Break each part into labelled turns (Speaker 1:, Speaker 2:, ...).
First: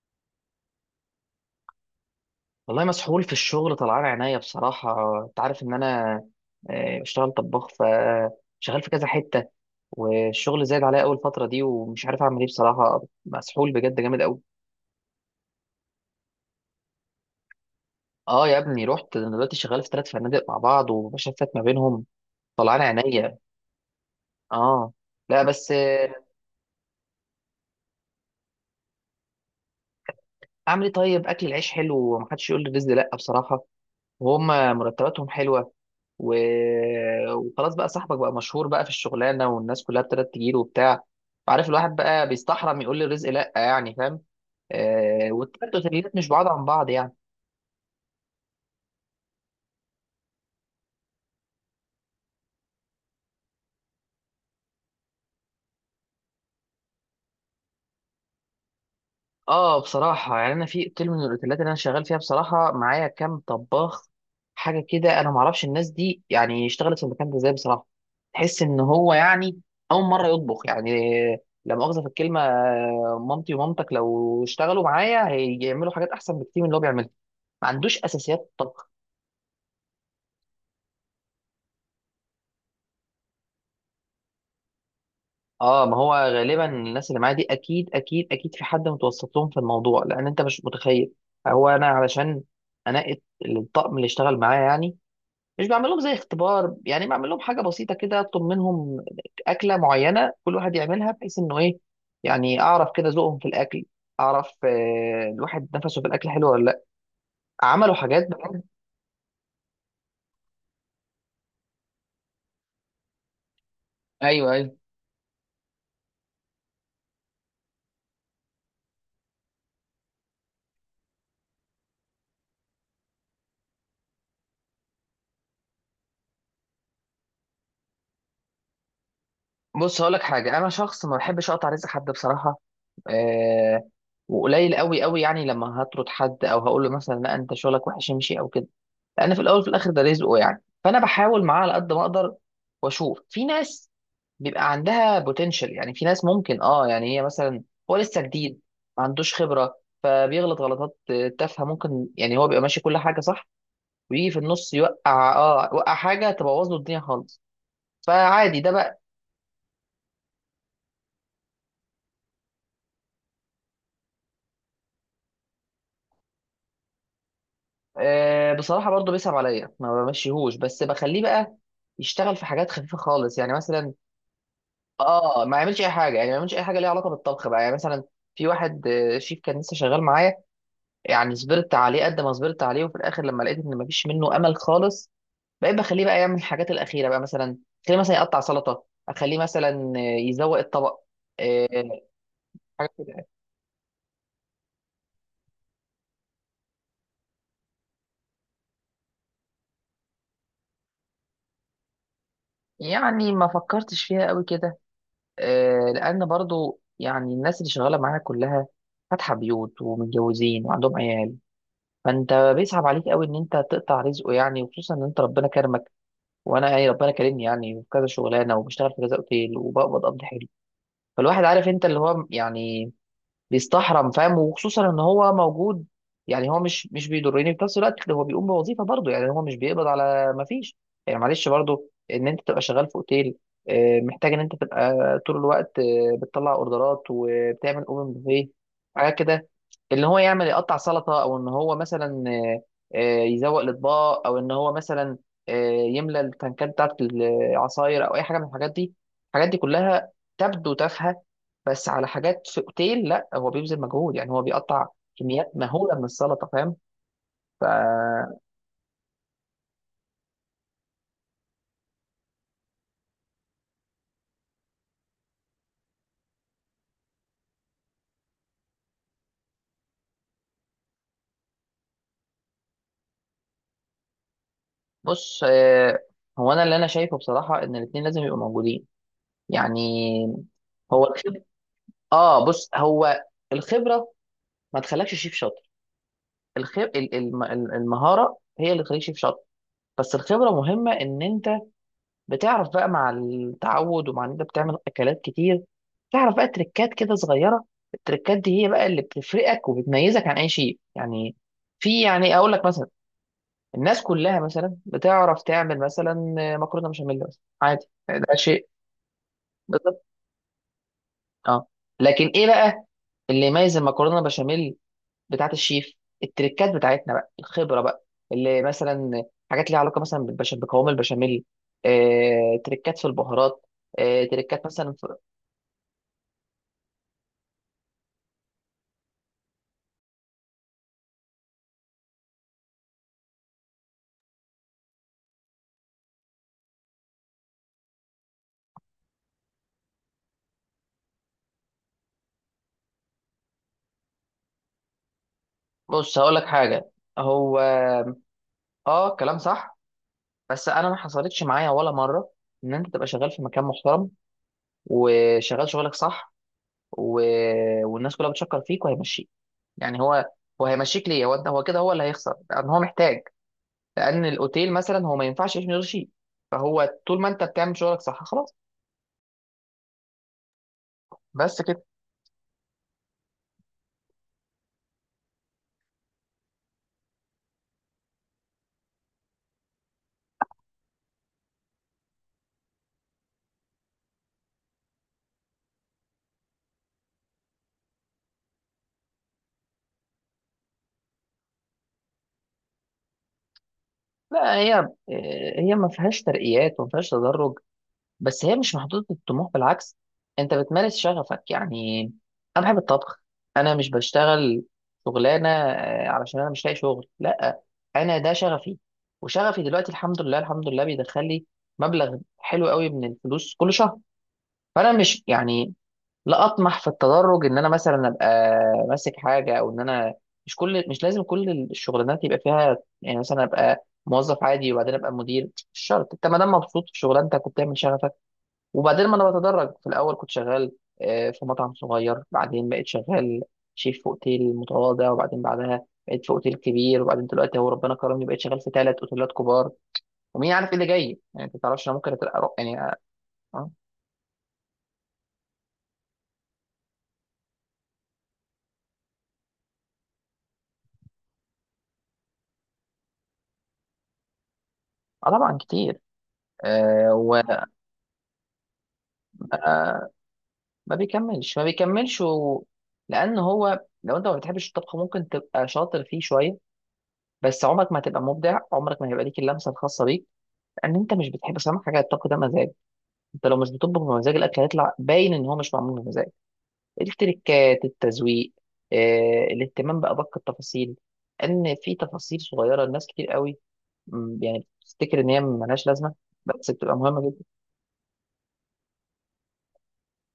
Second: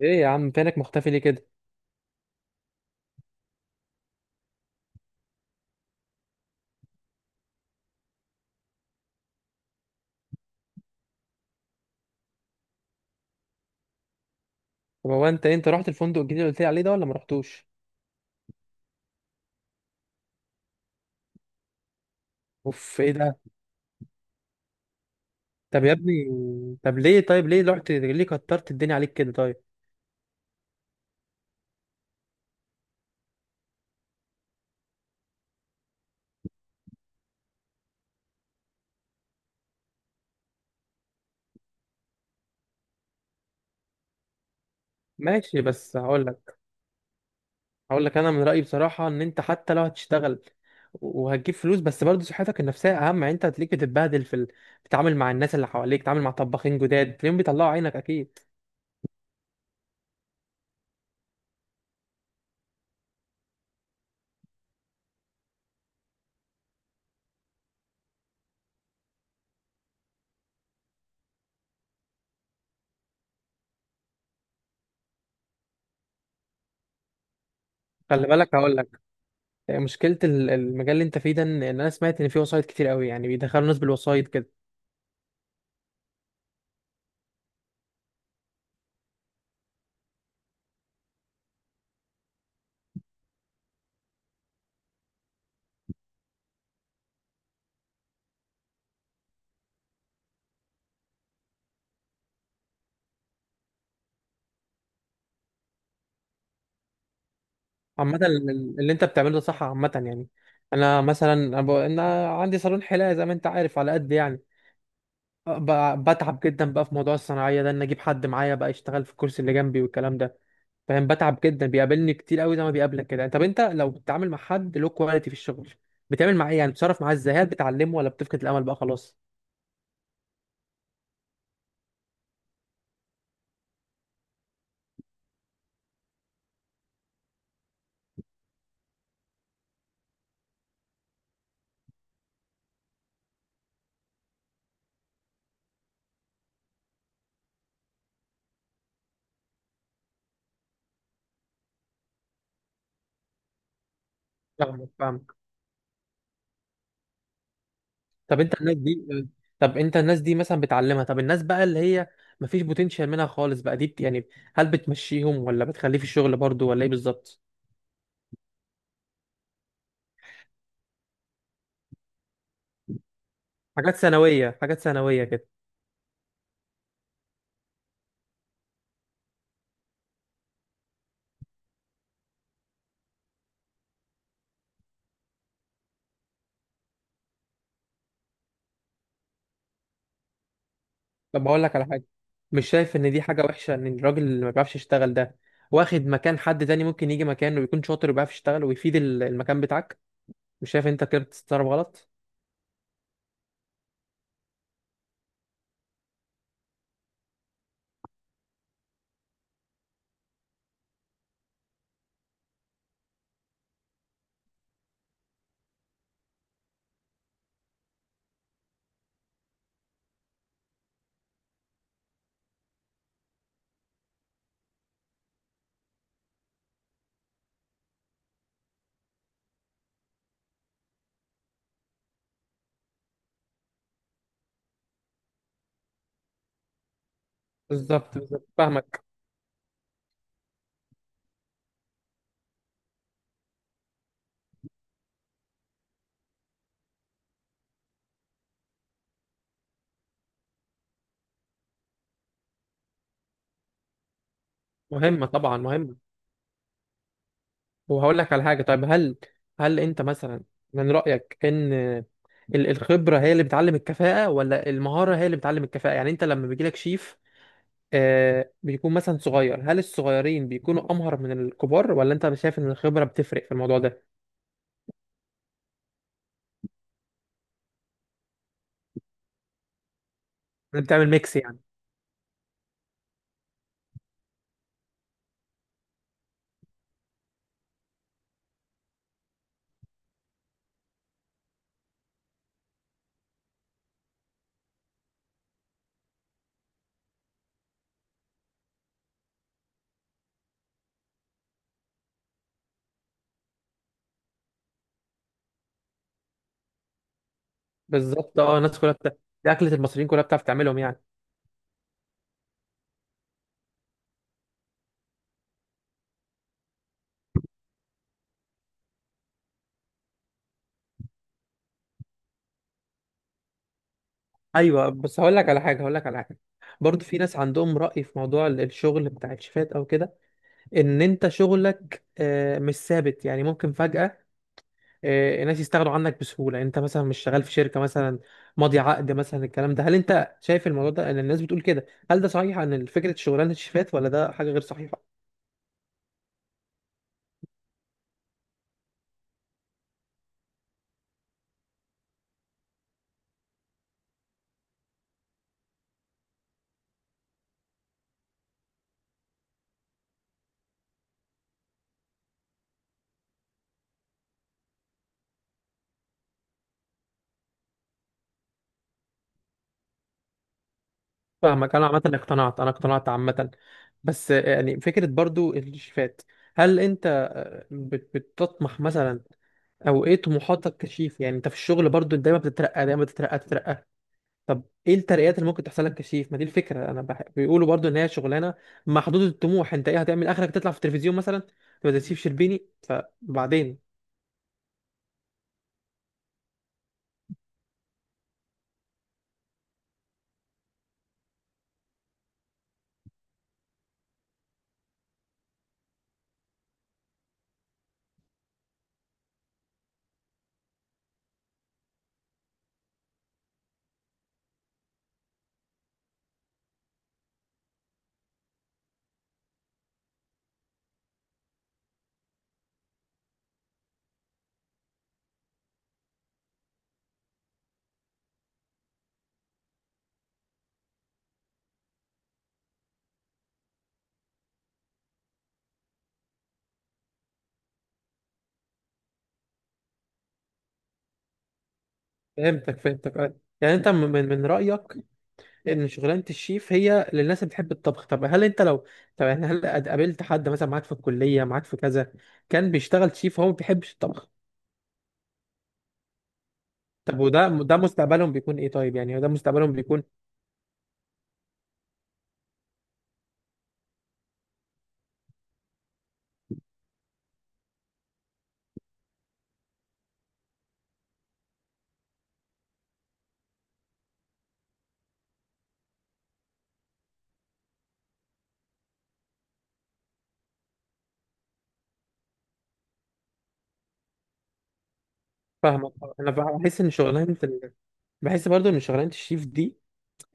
Speaker 1: ايه يا عم، فينك مختفي ليه كده؟
Speaker 2: والله مسحول في الشغل، طلعان عينيا بصراحة. انت عارف ان انا بشتغل طباخ، فشغال في كذا حتة. والشغل زايد عليا اول فترة دي، ومش عارف اعمل ايه بصراحة. مسحول بجد جامد قوي.
Speaker 1: طب هو انت رحت الفندق الجديد اللي قلت لي عليه ده ولا ما رحتوش؟
Speaker 2: اه، يا ابني رحت. انا دلوقتي شغال في ثلاث فنادق مع بعض، وبشفت ما بينهم. طلعان
Speaker 1: اوف، ايه
Speaker 2: عينيا.
Speaker 1: ده؟
Speaker 2: اه. لا بس
Speaker 1: طب يا ابني، طب ليه طيب ليه رحت ليه كترت الدنيا عليك كده؟ طيب
Speaker 2: اعمل ايه طيب؟ اكل العيش حلو، ومحدش يقول لي الرزق لا بصراحة. وهم مرتباتهم حلوه، و... وخلاص بقى، صاحبك بقى مشهور بقى في الشغلانه، والناس كلها ابتدت تجيله وبتاع. عارف، الواحد بقى بيستحرم يقول للرزق لا، يعني، فاهم. آه،
Speaker 1: ماشي،
Speaker 2: والتلات
Speaker 1: بس
Speaker 2: اوتيلات
Speaker 1: هقول
Speaker 2: مش بعاد
Speaker 1: لك
Speaker 2: عن بعض يعني.
Speaker 1: هقول لك انا من رايي بصراحه ان انت حتى لو هتشتغل وهتجيب فلوس، بس برضه صحتك النفسيه اهم. يعني انت هتلاقيك بتتبهدل بتتعامل مع الناس اللي حواليك، بتتعامل مع طباخين جداد تلاقيهم بيطلعوا عينك اكيد.
Speaker 2: اه، بصراحة يعني أنا في أوتيل من الأوتيلات اللي أنا شغال فيها، بصراحة معايا كام طباخ حاجة كده، أنا معرفش الناس دي، يعني اشتغلت في المكان ده إزاي بصراحة. تحس إن هو يعني أول مرة يطبخ يعني. لا مؤاخذة في الكلمة، مامتي ومامتك لو اشتغلوا معايا هيعملوا حاجات أحسن بكتير من اللي هو بيعملها. ما عندوش
Speaker 1: خلي
Speaker 2: أساسيات
Speaker 1: بالك، هقول
Speaker 2: طبخ.
Speaker 1: لك، مشكله المجال اللي انت فيه ده، إن انا سمعت ان فيه وسايط كتير قوي، يعني بيدخلوا ناس بالوسايط كده.
Speaker 2: اه، ما هو غالبا الناس اللي معايا دي أكيد أكيد أكيد في حد متوسط لهم في الموضوع، لأن أنت مش متخيل. هو أنا علشان أنقي الطقم اللي اشتغل معايا يعني، مش بعمل لهم زي اختبار، يعني بعمل لهم حاجه بسيطه كده، اطلب منهم اكله معينه كل واحد يعملها، بحيث انه ايه، يعني اعرف كده ذوقهم في الاكل. اعرف الواحد نفسه في الاكل حلو ولا لا. عملوا
Speaker 1: عامة،
Speaker 2: حاجات بجد.
Speaker 1: اللي انت بتعمله ده صح عامة، يعني انا مثلا، انا عندي صالون حلاقة زي ما انت عارف، على قد يعني.
Speaker 2: ايوه، ايوه.
Speaker 1: بتعب جدا بقى في موضوع الصناعية ده، ان اجيب حد معايا بقى يشتغل في الكرسي اللي جنبي والكلام ده. فاهم؟ بتعب جدا، بيقابلني كتير قوي زي ما بيقابلك كده. طب انت لو بتتعامل مع حد له كواليتي في الشغل، بتعمل معاه ايه؟ يعني بتتصرف معاه ازاي؟ هل بتعلمه ولا بتفقد الامل بقى خلاص؟
Speaker 2: بص، هقول لك حاجه. انا شخص ما بحبش اقطع رزق حد بصراحه. أه. وقليل قوي قوي يعني لما هطرد حد او هقول له مثلا لا انت شغلك وحش، امشي او كده، لان في الاول وفي الاخر ده رزقه. يعني فانا بحاول معاه على قد ما اقدر، واشوف في ناس بيبقى عندها بوتنشال. يعني في ناس ممكن، اه، يعني هي مثلا هو لسه جديد، ما عندوش خبره، فبيغلط غلطات تافهه ممكن. يعني هو بيبقى ماشي كل حاجه صح، ويجي في النص
Speaker 1: فاهمك.
Speaker 2: يوقع، يوقع حاجه تبوظ له الدنيا خالص.
Speaker 1: طب انت
Speaker 2: فعادي ده
Speaker 1: الناس
Speaker 2: بقى.
Speaker 1: دي، مثلا بتعلمها؟ طب الناس بقى اللي هي مفيش بوتنشال منها خالص بقى، يعني هل بتمشيهم ولا بتخليه في الشغل برضو ولا ايه بالظبط؟
Speaker 2: آه، بصراحه برضه بيصعب عليا، ما بمشيهوش، بس بخليه بقى يشتغل في حاجات خفيفه خالص، يعني مثلا.
Speaker 1: حاجات ثانويه، حاجات ثانويه
Speaker 2: اه،
Speaker 1: كده.
Speaker 2: ما يعملش اي حاجه، يعني ما يعملش اي حاجه ليها علاقه بالطبخ بقى، يعني مثلا في واحد شيف كان لسه شغال معايا، يعني صبرت عليه قد ما صبرت عليه، وفي الاخر لما لقيت ان مفيش منه امل خالص، بقيت بخليه بقى يعمل الحاجات الاخيره بقى، مثلا خليه مثلا يقطع سلطه، اخليه مثلا يزوق الطبق.
Speaker 1: طب هقول لك على
Speaker 2: آه،
Speaker 1: حاجه، مش
Speaker 2: حاجات
Speaker 1: شايف ان دي
Speaker 2: كده.
Speaker 1: حاجه وحشه؟ ان الراجل اللي ما بيعرفش يشتغل ده واخد مكان حد تاني ممكن يجي مكانه ويكون شاطر وبيعرف يشتغل ويفيد المكان بتاعك. مش شايف انت كده بتتصرف غلط؟
Speaker 2: يعني ما فكرتش فيها قوي كده. لان برضو يعني الناس اللي شغاله معايا كلها فاتحه بيوت ومتجوزين وعندهم عيال، فانت بيصعب عليك قوي ان انت تقطع رزقه يعني، وخصوصا ان انت ربنا كرمك، وانا يعني ربنا كرمني يعني في كذا شغلانه، وبشتغل في كذا اوتيل، وبقبض قبض حلو. فالواحد عارف انت اللي هو يعني بيستحرم، فاهم، وخصوصا ان هو موجود. يعني هو مش بيضرني، في نفس الوقت هو بيقوم بوظيفه برضه، يعني هو مش بيقبض على ما فيش. يعني معلش برضه، ان انت تبقى شغال في اوتيل محتاج ان انت تبقى طول الوقت، بتطلع اوردرات وبتعمل اوبن
Speaker 1: بالظبط، بالظبط،
Speaker 2: بوفيه.
Speaker 1: فاهمك.
Speaker 2: حاجات كده، اللي هو يعمل يقطع سلطه، او ان هو مثلا يزوق الاطباق، او ان هو مثلا يملى التنكات بتاعت العصاير، او اي حاجه من الحاجات دي. الحاجات دي كلها تبدو تافهه، بس على حاجات في اوتيل، لا، هو بيبذل مجهود، يعني هو بيقطع
Speaker 1: مهمه
Speaker 2: كميات
Speaker 1: طبعا، مهمه.
Speaker 2: مهوله من السلطه، فاهم.
Speaker 1: وهقول لك على حاجة. طيب هل أنت مثلا، من رأيك إن الخبرة هي اللي بتعلم الكفاءة ولا المهارة هي اللي بتعلم الكفاءة؟ يعني أنت لما بيجيلك شيف، بيكون مثلا صغير، هل الصغيرين بيكونوا أمهر من الكبار ولا أنت شايف إن الخبرة بتفرق في الموضوع ده؟
Speaker 2: فبص. هو انا اللي انا شايفه بصراحه ان الاثنين لازم يبقوا موجودين، يعني
Speaker 1: أنت
Speaker 2: هو
Speaker 1: بتعمل ميكس
Speaker 2: الخبره.
Speaker 1: يعني؟
Speaker 2: اه، بص، هو الخبره ما تخلكش شيف شاطر. الخب... ال- ال- الم- المهاره هي اللي تخليك شيف شاطر. بس الخبره مهمه، ان انت بتعرف بقى، مع التعود ومع ان انت بتعمل اكلات كتير، تعرف بقى تريكات كده صغيره. التريكات دي هي بقى اللي بتفرقك وبتميزك عن اي شيء يعني. في، يعني اقول لك مثلا، الناس كلها مثلا بتعرف تعمل مثلا مكرونه بشاميل مثلا، عادي ده
Speaker 1: بالظبط. أه،
Speaker 2: شيء.
Speaker 1: الناس كلها دي أكلة
Speaker 2: بالظبط.
Speaker 1: المصريين كلها بتعرف تعملهم يعني.
Speaker 2: اه، لكن ايه بقى اللي يميز المكرونه بشاميل بتاعت الشيف؟ التريكات بتاعتنا بقى، الخبره بقى، اللي مثلا حاجات ليها علاقه مثلا بقوام البشاميل. تريكات في البهارات. تريكات
Speaker 1: أيوه،
Speaker 2: مثلا.
Speaker 1: بس هقول لك على حاجة. برضه في ناس عندهم رأي في موضوع الشغل بتاع الشيفات أو كده، إن أنت شغلك مش ثابت، يعني ممكن فجأة ناس يستغنوا عنك بسهولة. يعني انت مثلا مش شغال في شركة مثلا ماضي عقد مثلا الكلام ده. هل انت شايف الموضوع ده، ان الناس بتقول كده، هل ده صحيح عن فكرة شغلانة الشيفات ولا ده حاجة غير صحيحة؟
Speaker 2: بص، هقول لك حاجه. هو اه كلام صح، بس انا ما حصلتش معايا ولا مره، ان انت تبقى شغال في مكان محترم، وشغال شغلك صح، و... والناس كلها بتشكر فيك، وهيمشيك. يعني هو، هيمشيك ليه؟ هو كده، هو اللي هيخسر، لان هو محتاج. لان الاوتيل مثلا هو ما ينفعش يعيش من غير شيء. فهو طول ما انت بتعمل شغلك صح، خلاص. بس
Speaker 1: فاهمك.
Speaker 2: كده.
Speaker 1: انا عامة اقتنعت، انا اقتنعت عامة. بس يعني فكرة برضو الشيفات، هل انت بتطمح مثلا، او ايه طموحاتك كشيف؟ يعني انت في الشغل برضو دايما بتترقى، دايما بتترقى. طب ايه الترقيات اللي ممكن تحصل لك كشيف؟ ما دي الفكره، انا بيقولوا برضو ان هي شغلانه محدوده الطموح. انت ايه هتعمل اخرك، تطلع في التلفزيون مثلا تبقى زي شيف شربيني فبعدين؟
Speaker 2: لا، هي ما فيهاش ترقيات وما فيهاش تدرج. بس هي مش محدودة الطموح، بالعكس، انت بتمارس شغفك يعني. انا بحب الطبخ. انا مش بشتغل شغلانة علشان انا مش لاقي شغل، لا، انا ده شغفي. وشغفي دلوقتي الحمد لله الحمد لله بيدخل لي مبلغ حلو قوي من الفلوس كل شهر. فانا مش يعني، لا اطمح في التدرج ان انا مثلا ابقى ماسك حاجة، او ان انا مش لازم كل الشغلانات يبقى فيها، يعني مثلا ابقى موظف عادي وبعدين ابقى مدير. مش شرط. انت ما دام مبسوط في شغلانتك وبتعمل شغفك، وبعدين ما انا بتدرج، في الاول كنت شغال في مطعم صغير، بعدين بقيت شغال شيف في اوتيل متواضع، وبعدين بعدها بقيت في اوتيل كبير، وبعدين دلوقتي هو ربنا كرمني بقيت شغال في ثلاث اوتيلات كبار. ومين عارف ايه اللي جاي يعني؟ انت ما تعرفش، انا ممكن
Speaker 1: فهمتك
Speaker 2: يعني اه.
Speaker 1: فهمتك آه.
Speaker 2: آه،
Speaker 1: يعني انت من رايك ان شغلانه الشيف هي للناس اللي بتحب الطبخ؟ طب هل انت لو، طب يعني هل قابلت حد مثلا معاك في الكليه، معاك في كذا، كان بيشتغل شيف هو ما بيحبش الطبخ؟
Speaker 2: طبعا، كتير. آه،
Speaker 1: طب ده مستقبلهم بيكون ايه طيب؟ يعني ده مستقبلهم بيكون.
Speaker 2: وما بيكملش ما بيكملش لان هو، لو انت ما بتحبش الطبخ، ممكن تبقى شاطر فيه شويه، بس عمرك ما هتبقى مبدع، عمرك ما هيبقى ليك اللمسه الخاصه بيك، لان انت مش بتحب. بس أهم حاجه الطبخ ده مزاج. انت لو مش بتطبخ بمزاج، الاكل هيطلع باين ان هو مش معمول بمزاج. التركات، التزويق، الاهتمام بادق التفاصيل، ان في تفاصيل صغيره الناس كتير قوي، يعني بتفتكر ان هي ملهاش
Speaker 1: فاهمك
Speaker 2: لازمه،
Speaker 1: آه. انا
Speaker 2: بس
Speaker 1: بحس ان
Speaker 2: بتبقى مهمه
Speaker 1: شغلانه
Speaker 2: جدا.
Speaker 1: بحس برضو ان شغلانه الشيف دي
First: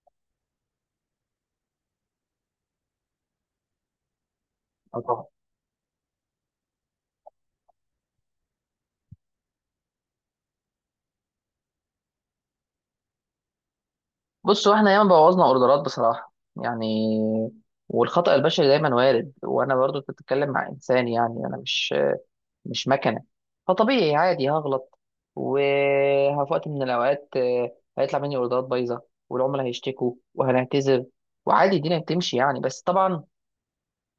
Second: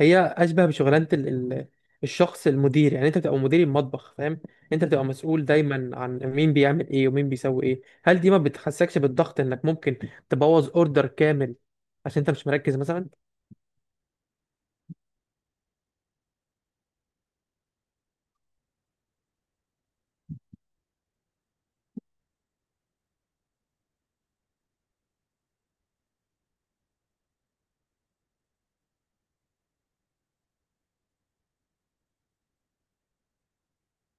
Speaker 1: هي اشبه بشغلانه الشخص المدير. يعني انت بتبقى مدير المطبخ، فاهم؟ انت
Speaker 2: اه
Speaker 1: بتبقى
Speaker 2: طبعا.
Speaker 1: مسؤول دايما عن مين بيعمل ايه ومين بيسوي ايه. هل دي ما بتحسكش بالضغط انك ممكن تبوظ اوردر كامل عشان انت مش مركز مثلا؟
Speaker 2: بصوا، احنا ياما بوظنا اوردرات بصراحه يعني. والخطأ البشري دايما وارد، وانا برضو كنت بتتكلم مع انسان، يعني انا مش مكنه. فطبيعي عادي هغلط. وفي وقت من الاوقات هيطلع مني اوردرات بايظه، والعملاء هيشتكوا وهنعتذر، وعادي الدنيا بتمشي يعني. بس طبعا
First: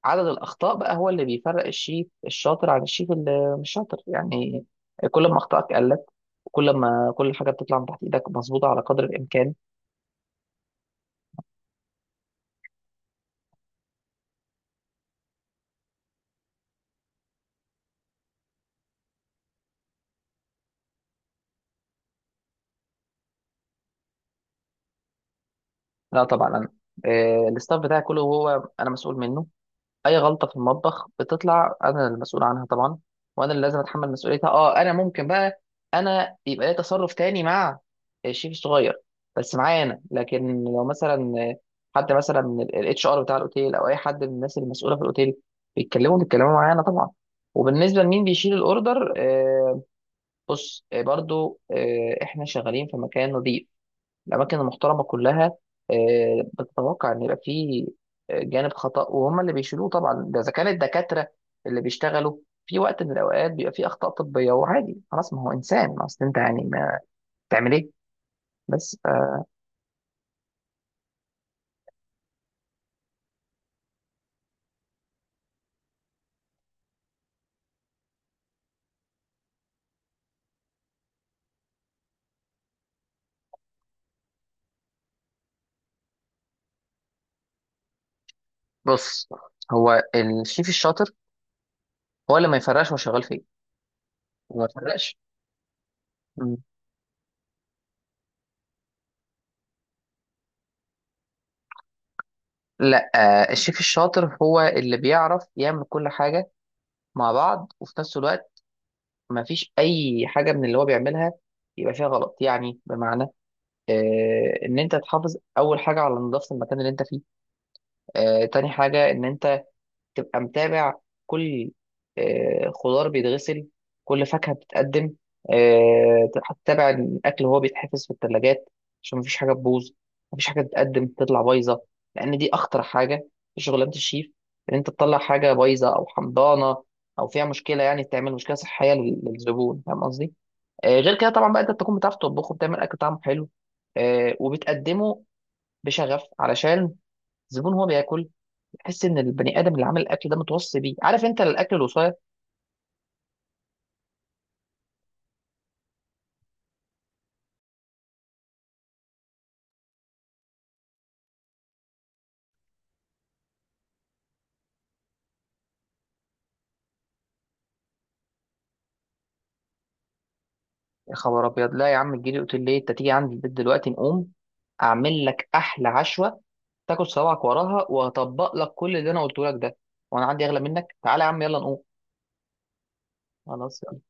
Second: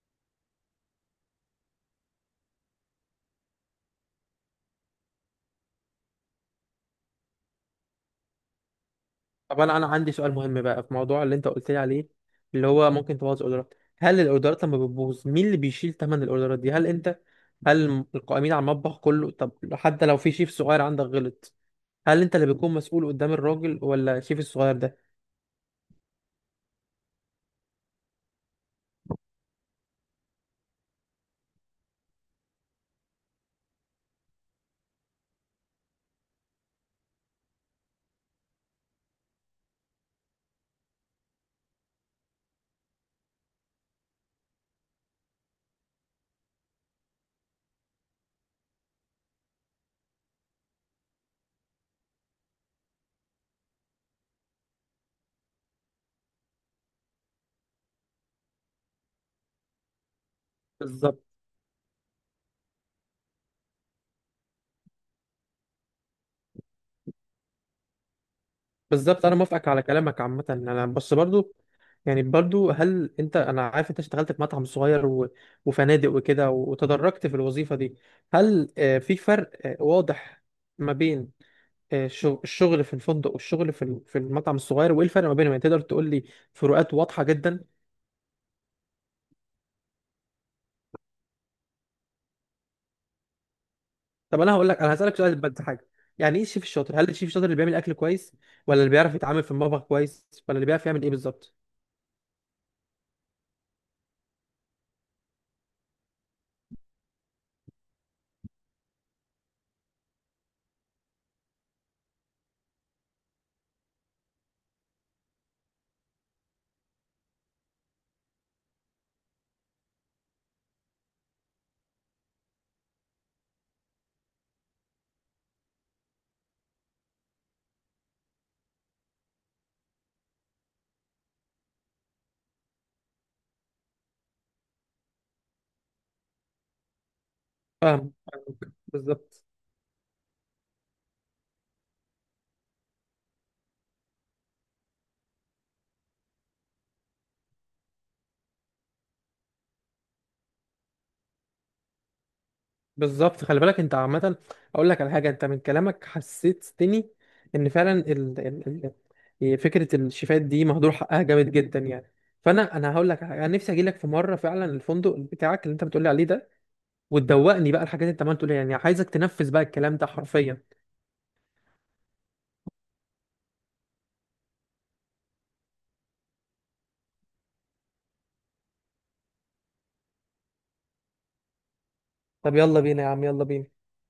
Speaker 2: عدد الاخطاء بقى هو اللي بيفرق الشيف الشاطر عن الشيف اللي مش شاطر يعني. كل ما اخطائك قلت، وكل ما كل حاجه بتطلع من تحت ايدك مظبوطه على قدر الامكان.
Speaker 1: طب انا عندي سؤال مهم بقى في موضوع اللي انت قلت لي عليه، اللي هو ممكن تبوظ اوردرات. هل الاوردرات لما بتبوظ مين اللي بيشيل ثمن الاوردرات دي؟ هل انت، هل القائمين على المطبخ كله؟ طب حتى لو في شيف صغير عندك غلط، هل انت اللي بتكون مسؤول قدام الراجل ولا الشيف الصغير ده؟
Speaker 2: لا طبعا، انا الستاف بتاعي كله هو انا مسؤول منه. اي غلطه في المطبخ بتطلع انا المسؤول عنها طبعا، وانا اللي لازم اتحمل مسؤوليتها. اه، انا ممكن بقى، انا يبقى لي تصرف تاني مع الشيف الصغير، بس معايا انا. لكن لو مثلا حد مثلا من الاتش ار بتاع الاوتيل، او اي حد من الناس المسؤوله في الاوتيل، بيتكلموا معايا انا طبعا. وبالنسبه لمين بيشيل الاوردر، بص، برضو احنا شغالين في مكان نظيف. الأماكن المحترمة كلها بتتوقع إن يبقى فيه جانب خطأ، وهم اللي بيشيلوه طبعا. ده إذا كان الدكاترة
Speaker 1: بالظبط.
Speaker 2: اللي بيشتغلوا، في وقت من الأوقات بيبقى فيه أخطاء طبية، وعادي خلاص، ما هو إنسان، ما أصل أنت يعني، ما تعمل إيه؟ بس
Speaker 1: بالظبط انا موافقك على كلامك عامه. انا بس برضو يعني برضو، هل انت، انا عارف انت اشتغلت في مطعم صغير و... وفنادق وكده، وتدرجت في الوظيفه دي. هل في فرق واضح ما بين الشغل في الفندق والشغل في المطعم الصغير؟ وايه الفرق ما بينهم يعني؟ تقدر تقول لي فروقات واضحه جدا؟
Speaker 2: بص، هو الشيف الشاطر هو اللي ما يفرقش هو شغال فين.
Speaker 1: طب انا
Speaker 2: هو ما
Speaker 1: هقول لك انا
Speaker 2: يفرقش.
Speaker 1: هسالك سؤال، بس حاجه. يعني ايه
Speaker 2: مم.
Speaker 1: الشيف الشاطر؟ هل الشيف الشاطر اللي بيعمل اكل كويس ولا اللي بيعرف يتعامل في المطبخ كويس ولا اللي بيعرف يعمل ايه بالظبط؟
Speaker 2: لا، الشيف الشاطر هو اللي بيعرف يعمل كل حاجة مع بعض، وفي نفس الوقت ما فيش أي حاجة من اللي هو بيعملها يبقى فيها غلط. يعني بمعنى، ان انت تحافظ اول حاجه على نظافه المكان اللي انت فيه. تاني حاجه ان انت تبقى متابع كل خضار بيتغسل، كل فاكهه بتتقدم. هتتابع الاكل وهو بيتحفظ في الثلاجات، عشان مفيش حاجه تبوظ، مفيش حاجه تتقدم تطلع بايظه. لان دي اخطر حاجه في شغلانه الشيف، ان انت تطلع حاجه بايظه او حمضانه، او فيها مشكله، يعني
Speaker 1: فاهم
Speaker 2: تعمل مشكله
Speaker 1: فاهمك.
Speaker 2: صحيه
Speaker 1: بالظبط.
Speaker 2: للزبون، فاهم قصدي؟ غير كده طبعا بقى انت بتكون بتعرف تطبخه، بتعمل اكل طعمه حلو، وبتقدمه بشغف، علشان الزبون هو بياكل يحس ان البني ادم اللي عامل الاكل ده متوصي بيه، عارف انت الاكل الوصايه.
Speaker 1: بالظبط خلي بالك انت عامة، اقول لك على حاجة، انت من كلامك حسستني ان فعلا فكرة الشيفات دي مهدور حقها جامد جدا يعني. فانا هقول لك على حاجة. انا نفسي اجي لك في مرة فعلا الفندق بتاعك اللي انت بتقولي عليه ده، وتدوقني بقى الحاجات اللي انت عمال تقولي، يعني عايزك تنفذ بقى الكلام ده حرفيا.
Speaker 2: يا خبر ابيض! لا يا عم، تجيلي؟ قلت ليه؟ انت تيجي عندي البيت دلوقتي، نقوم اعمل لك احلى عشوه، تاكل صوابعك وراها، وهطبق لك كل اللي انا قلته لك ده. وانا عندي اغلى منك. تعالى يا عم، يلا نقوم.
Speaker 1: طب يلا بينا يا عم، يلا بينا.
Speaker 2: خلاص.